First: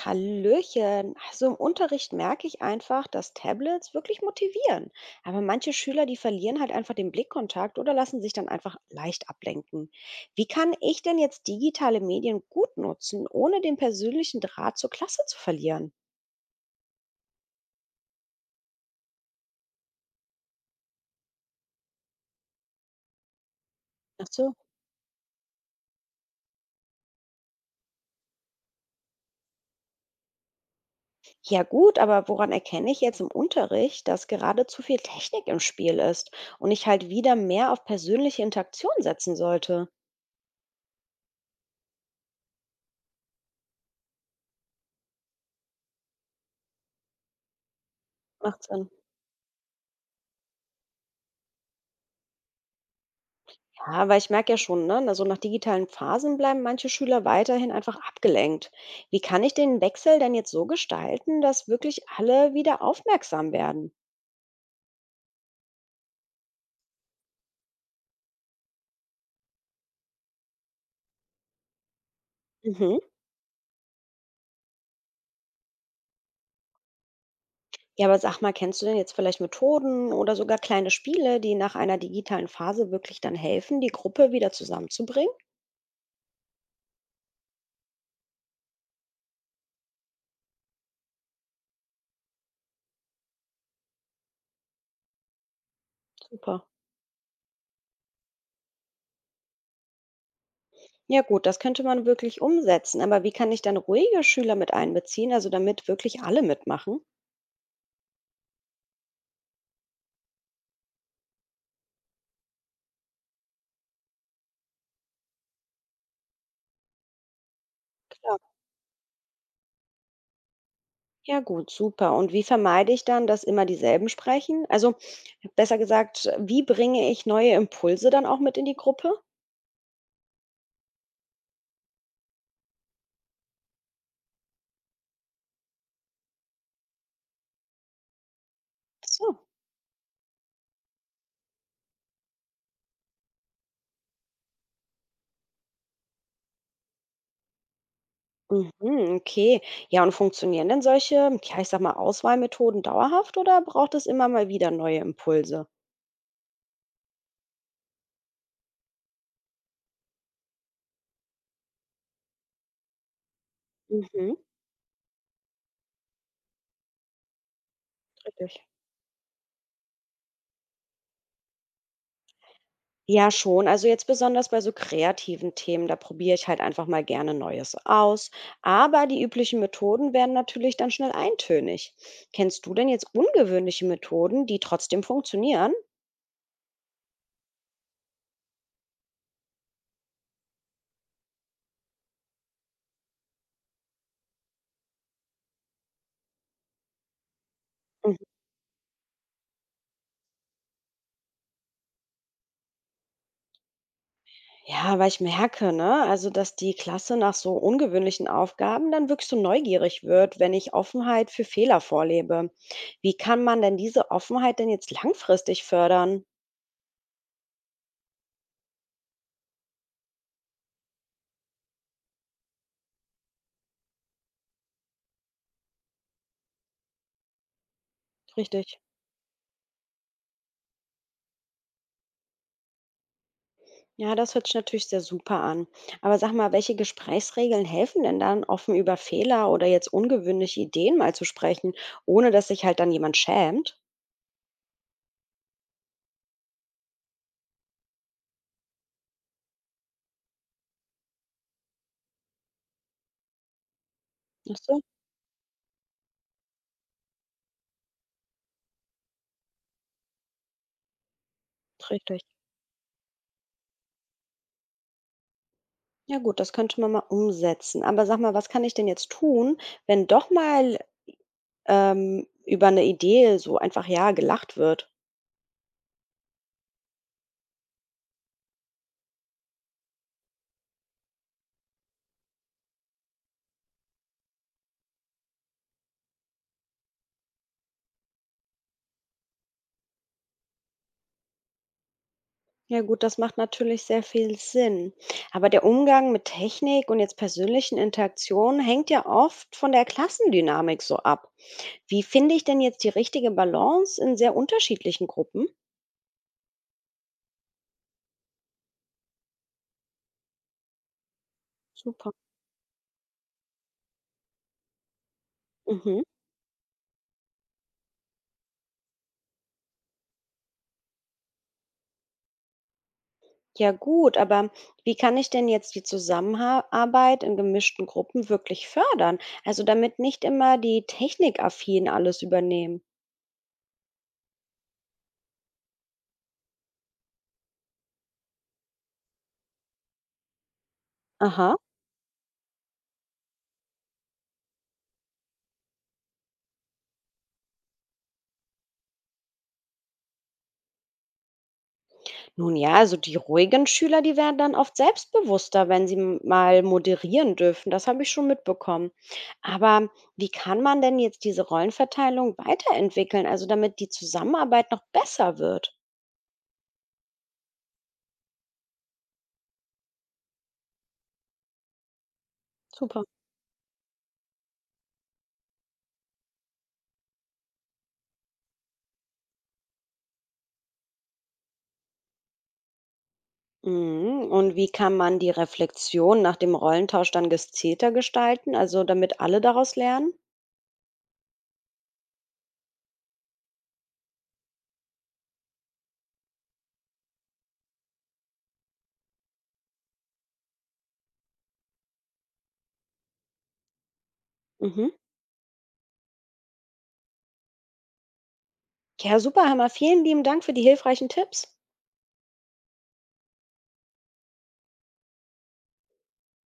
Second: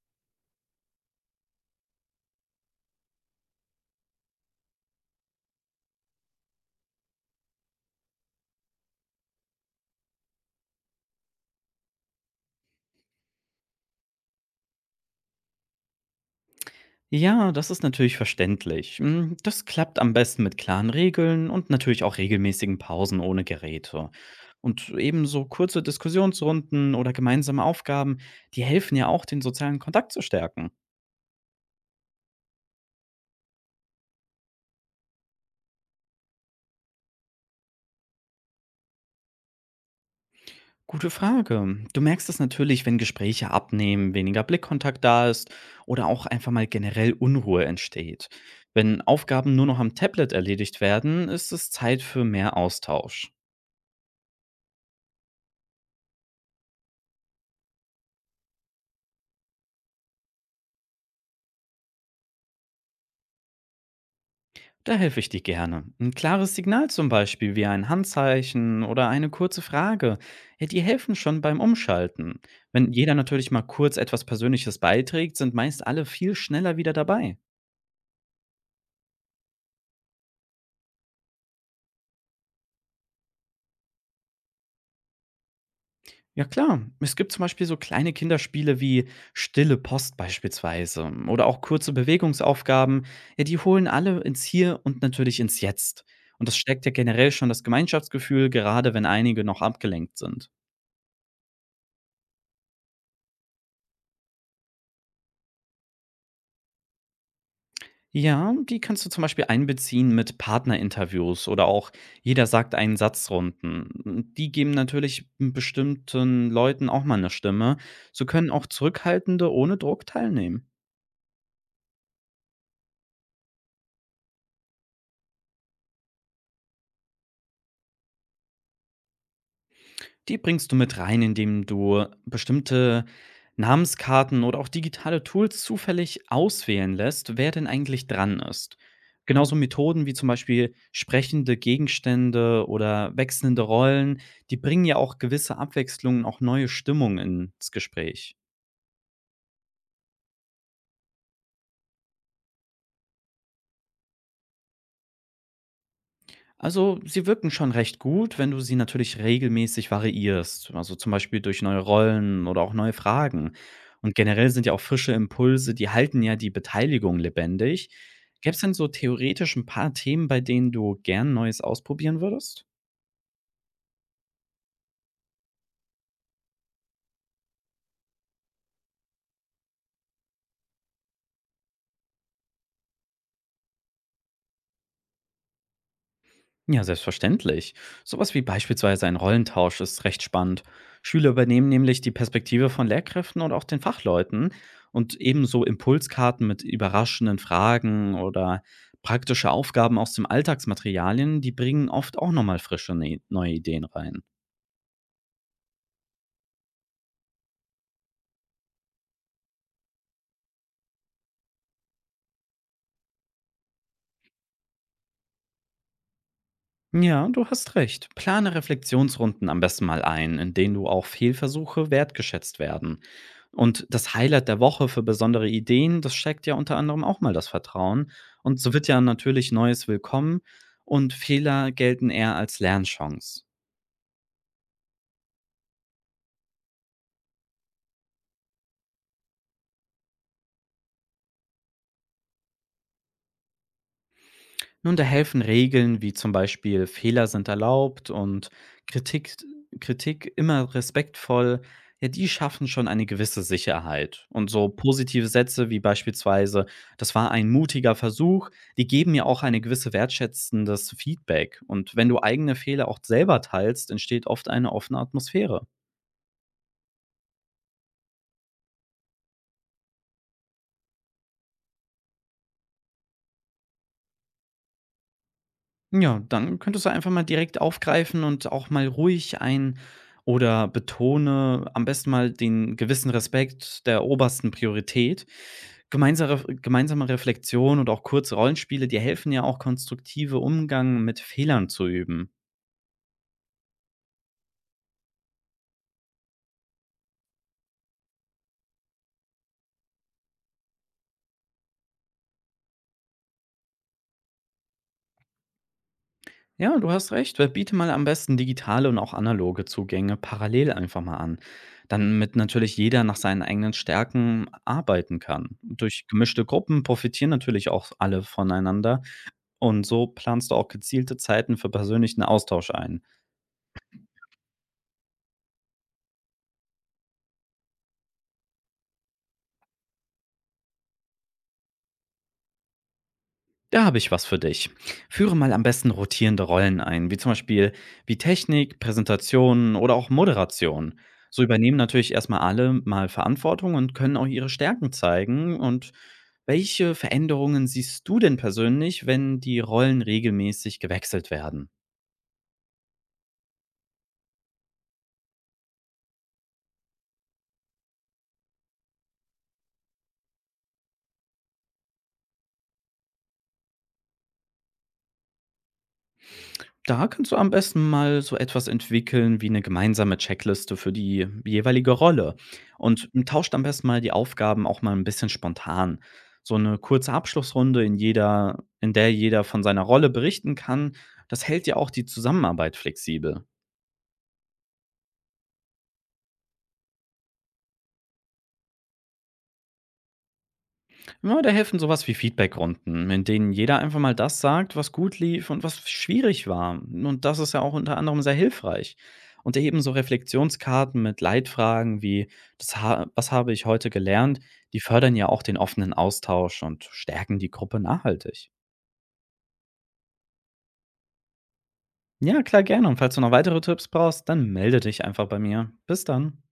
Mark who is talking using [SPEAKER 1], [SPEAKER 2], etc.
[SPEAKER 1] Hallöchen. Also im Unterricht merke ich einfach, dass Tablets wirklich motivieren. Aber manche Schüler, die verlieren halt einfach den Blickkontakt oder lassen sich dann einfach leicht ablenken. Wie kann ich denn jetzt digitale Medien gut nutzen, ohne den persönlichen Draht zur Klasse zu verlieren?
[SPEAKER 2] Ja, das ist natürlich verständlich. Das klappt am besten mit klaren Regeln und natürlich auch regelmäßigen Pausen ohne Geräte.
[SPEAKER 1] Ach so.
[SPEAKER 2] Und ebenso kurze Diskussionsrunden oder gemeinsame Aufgaben, die helfen ja auch, den sozialen Kontakt zu stärken.
[SPEAKER 1] Ja gut, aber woran erkenne ich jetzt im Unterricht, dass gerade zu viel Technik im Spiel ist und ich halt wieder mehr auf persönliche Interaktion setzen sollte?
[SPEAKER 2] Gute Frage. Du merkst es natürlich, wenn Gespräche abnehmen, weniger Blickkontakt da ist oder auch einfach mal generell Unruhe entsteht.
[SPEAKER 1] Macht Sinn.
[SPEAKER 2] Wenn Aufgaben nur noch am Tablet erledigt werden, ist es Zeit für mehr Austausch.
[SPEAKER 1] Ja, weil ich merke ja schon, ne, na so nach digitalen Phasen bleiben manche Schüler weiterhin einfach abgelenkt. Wie kann ich den Wechsel denn jetzt so gestalten, dass wirklich alle wieder aufmerksam werden?
[SPEAKER 2] Da helfe ich dir gerne. Ein klares Signal zum Beispiel wie ein Handzeichen oder eine kurze Frage, ja, die helfen schon beim Umschalten. Wenn
[SPEAKER 1] Mhm.
[SPEAKER 2] jeder natürlich mal kurz etwas Persönliches beiträgt, sind meist alle viel schneller wieder dabei.
[SPEAKER 1] Ja, aber sag mal, kennst du denn jetzt vielleicht Methoden oder sogar kleine Spiele, die nach einer digitalen Phase wirklich dann helfen, die Gruppe wieder zusammenzubringen?
[SPEAKER 2] Ja klar, es gibt zum Beispiel so kleine Kinderspiele wie Stille Post beispielsweise oder auch kurze Bewegungsaufgaben, ja, die holen alle ins Hier und natürlich ins Jetzt. Und das
[SPEAKER 1] Super.
[SPEAKER 2] stärkt ja generell schon das Gemeinschaftsgefühl, gerade wenn einige noch abgelenkt sind.
[SPEAKER 1] Ja gut, das könnte man wirklich umsetzen, aber wie kann ich dann ruhige Schüler mit einbeziehen, also damit wirklich alle mitmachen?
[SPEAKER 2] Ja, die kannst du zum Beispiel einbeziehen mit Partnerinterviews oder auch jeder sagt einen Satzrunden. Die geben natürlich bestimmten Leuten auch mal eine Stimme. So
[SPEAKER 1] Klar.
[SPEAKER 2] können auch Zurückhaltende ohne Druck teilnehmen.
[SPEAKER 1] Ja gut, super. Und wie vermeide ich dann, dass immer dieselben sprechen? Also besser gesagt, wie bringe ich neue Impulse dann auch mit in die Gruppe?
[SPEAKER 2] Die bringst du mit rein, indem du bestimmte Namenskarten oder auch digitale Tools zufällig auswählen lässt, wer denn eigentlich dran ist.
[SPEAKER 1] So.
[SPEAKER 2] Genauso Methoden wie zum Beispiel sprechende Gegenstände oder wechselnde Rollen, die bringen ja auch gewisse Abwechslungen, auch neue Stimmung ins Gespräch.
[SPEAKER 1] Mhm, okay. Ja, und funktionieren denn solche, ja, ich sag mal, Auswahlmethoden dauerhaft oder braucht es immer mal wieder neue Impulse?
[SPEAKER 2] Also, sie wirken schon recht gut, wenn du sie natürlich regelmäßig variierst. Also zum Beispiel durch neue Rollen oder auch neue Fragen. Und
[SPEAKER 1] Mhm,
[SPEAKER 2] generell sind ja auch frische Impulse, die halten ja die Beteiligung lebendig. Gäbe
[SPEAKER 1] richtig.
[SPEAKER 2] es denn so theoretisch ein paar Themen, bei denen du gern Neues ausprobieren würdest?
[SPEAKER 1] Ja, schon. Also jetzt besonders bei so kreativen Themen, da probiere ich halt einfach mal gerne Neues aus. Aber die üblichen Methoden werden natürlich dann schnell eintönig. Kennst du denn jetzt ungewöhnliche Methoden, die trotzdem funktionieren?
[SPEAKER 2] Ja, selbstverständlich. Sowas wie beispielsweise ein Rollentausch ist recht spannend. Schüler übernehmen nämlich die Perspektive von Lehrkräften und auch den Fachleuten und ebenso Impulskarten mit überraschenden Fragen
[SPEAKER 1] Mhm.
[SPEAKER 2] oder praktische Aufgaben aus dem Alltagsmaterialien, die bringen oft auch nochmal frische neue Ideen rein.
[SPEAKER 1] Ja, weil ich merke, ne, also dass die Klasse nach so ungewöhnlichen Aufgaben dann wirklich so neugierig wird, wenn ich Offenheit für Fehler vorlebe. Wie kann man denn diese Offenheit denn jetzt langfristig fördern?
[SPEAKER 2] Ja, du hast recht. Plane Reflexionsrunden am besten mal ein, in denen du auch Fehlversuche wertgeschätzt werden. Und das Highlight der Woche für besondere Ideen, das steckt ja unter anderem auch mal das Vertrauen. Und so
[SPEAKER 1] Richtig.
[SPEAKER 2] wird ja natürlich Neues willkommen und Fehler gelten eher als Lernchance.
[SPEAKER 1] Ja, das hört sich natürlich sehr super an. Aber sag mal, welche Gesprächsregeln helfen denn dann, offen über Fehler oder jetzt ungewöhnliche Ideen mal zu sprechen, ohne dass sich halt dann jemand schämt?
[SPEAKER 2] Nun, da helfen Regeln wie zum Beispiel Fehler sind erlaubt und Kritik, Kritik immer respektvoll, ja, die schaffen schon eine gewisse Sicherheit. Und
[SPEAKER 1] Ach
[SPEAKER 2] so
[SPEAKER 1] so,
[SPEAKER 2] positive Sätze wie beispielsweise, das war ein mutiger Versuch, die geben mir auch eine gewisse wertschätzendes Feedback. Und wenn
[SPEAKER 1] richtig.
[SPEAKER 2] du eigene Fehler auch selber teilst, entsteht oft eine offene Atmosphäre.
[SPEAKER 1] Ja gut, das könnte man mal umsetzen. Aber sag mal, was kann ich denn jetzt tun, wenn doch mal über eine Idee so einfach ja gelacht wird?
[SPEAKER 2] Ja, dann könntest du einfach mal direkt aufgreifen und auch mal ruhig ein oder betone am besten mal den gewissen Respekt der obersten Priorität. Gemeinsame Reflexion und auch kurze Rollenspiele, die helfen ja auch konstruktive Umgang mit Fehlern zu üben.
[SPEAKER 1] Ja gut, das macht natürlich sehr viel Sinn. Aber der Umgang mit Technik und jetzt persönlichen Interaktionen hängt ja oft von der Klassendynamik so ab. Wie finde ich denn jetzt die richtige Balance in sehr unterschiedlichen Gruppen?
[SPEAKER 2] Ja, du hast recht. Wir Biete mal am besten digitale und auch analoge Zugänge parallel einfach mal an.
[SPEAKER 1] Super.
[SPEAKER 2] Damit natürlich jeder nach seinen eigenen Stärken arbeiten kann.
[SPEAKER 1] Mhm.
[SPEAKER 2] Durch gemischte Gruppen profitieren natürlich auch alle voneinander. Und so planst du auch gezielte Zeiten für persönlichen Austausch ein.
[SPEAKER 1] Ja gut, aber wie kann ich denn jetzt die Zusammenarbeit in gemischten Gruppen wirklich fördern? Also damit nicht immer die Technikaffinen alles übernehmen.
[SPEAKER 2] Da habe ich was für dich. Führe mal am besten rotierende Rollen ein, wie zum Beispiel wie Technik, Präsentation oder auch Moderation. So
[SPEAKER 1] Aha.
[SPEAKER 2] übernehmen natürlich erstmal alle mal Verantwortung und können auch ihre Stärken zeigen. Und welche Veränderungen siehst du denn persönlich, wenn die Rollen regelmäßig gewechselt werden?
[SPEAKER 1] Nun ja, also die ruhigen Schüler, die werden dann oft selbstbewusster, wenn sie mal moderieren dürfen. Das habe ich schon mitbekommen. Aber wie kann man denn jetzt diese Rollenverteilung weiterentwickeln, also damit die Zusammenarbeit noch besser wird?
[SPEAKER 2] Da kannst du am besten mal so etwas entwickeln wie eine gemeinsame Checkliste für die jeweilige Rolle
[SPEAKER 1] Super.
[SPEAKER 2] und tauscht am besten mal die Aufgaben auch mal ein bisschen spontan. So eine kurze Abschlussrunde in der jeder von seiner Rolle berichten kann, das hält ja auch die Zusammenarbeit flexibel.
[SPEAKER 1] Mhm. Und wie kann man die Reflexion nach dem Rollentausch dann gezielter gestalten, also damit alle daraus lernen?
[SPEAKER 2] Ja, da helfen sowas wie Feedbackrunden, in denen jeder einfach mal das sagt, was gut lief und was schwierig war. Und das ist ja auch unter anderem sehr hilfreich. Und eben so Reflexionskarten mit Leitfragen wie, das ha was habe ich heute gelernt, die
[SPEAKER 1] Mhm.
[SPEAKER 2] fördern ja auch den offenen Austausch und stärken die Gruppe nachhaltig.
[SPEAKER 1] Ja, super, Hammer. Vielen lieben Dank für die hilfreichen Tipps.
[SPEAKER 2] Ja, klar, gerne. Und falls du noch weitere Tipps brauchst, dann melde dich einfach bei mir. Bis dann.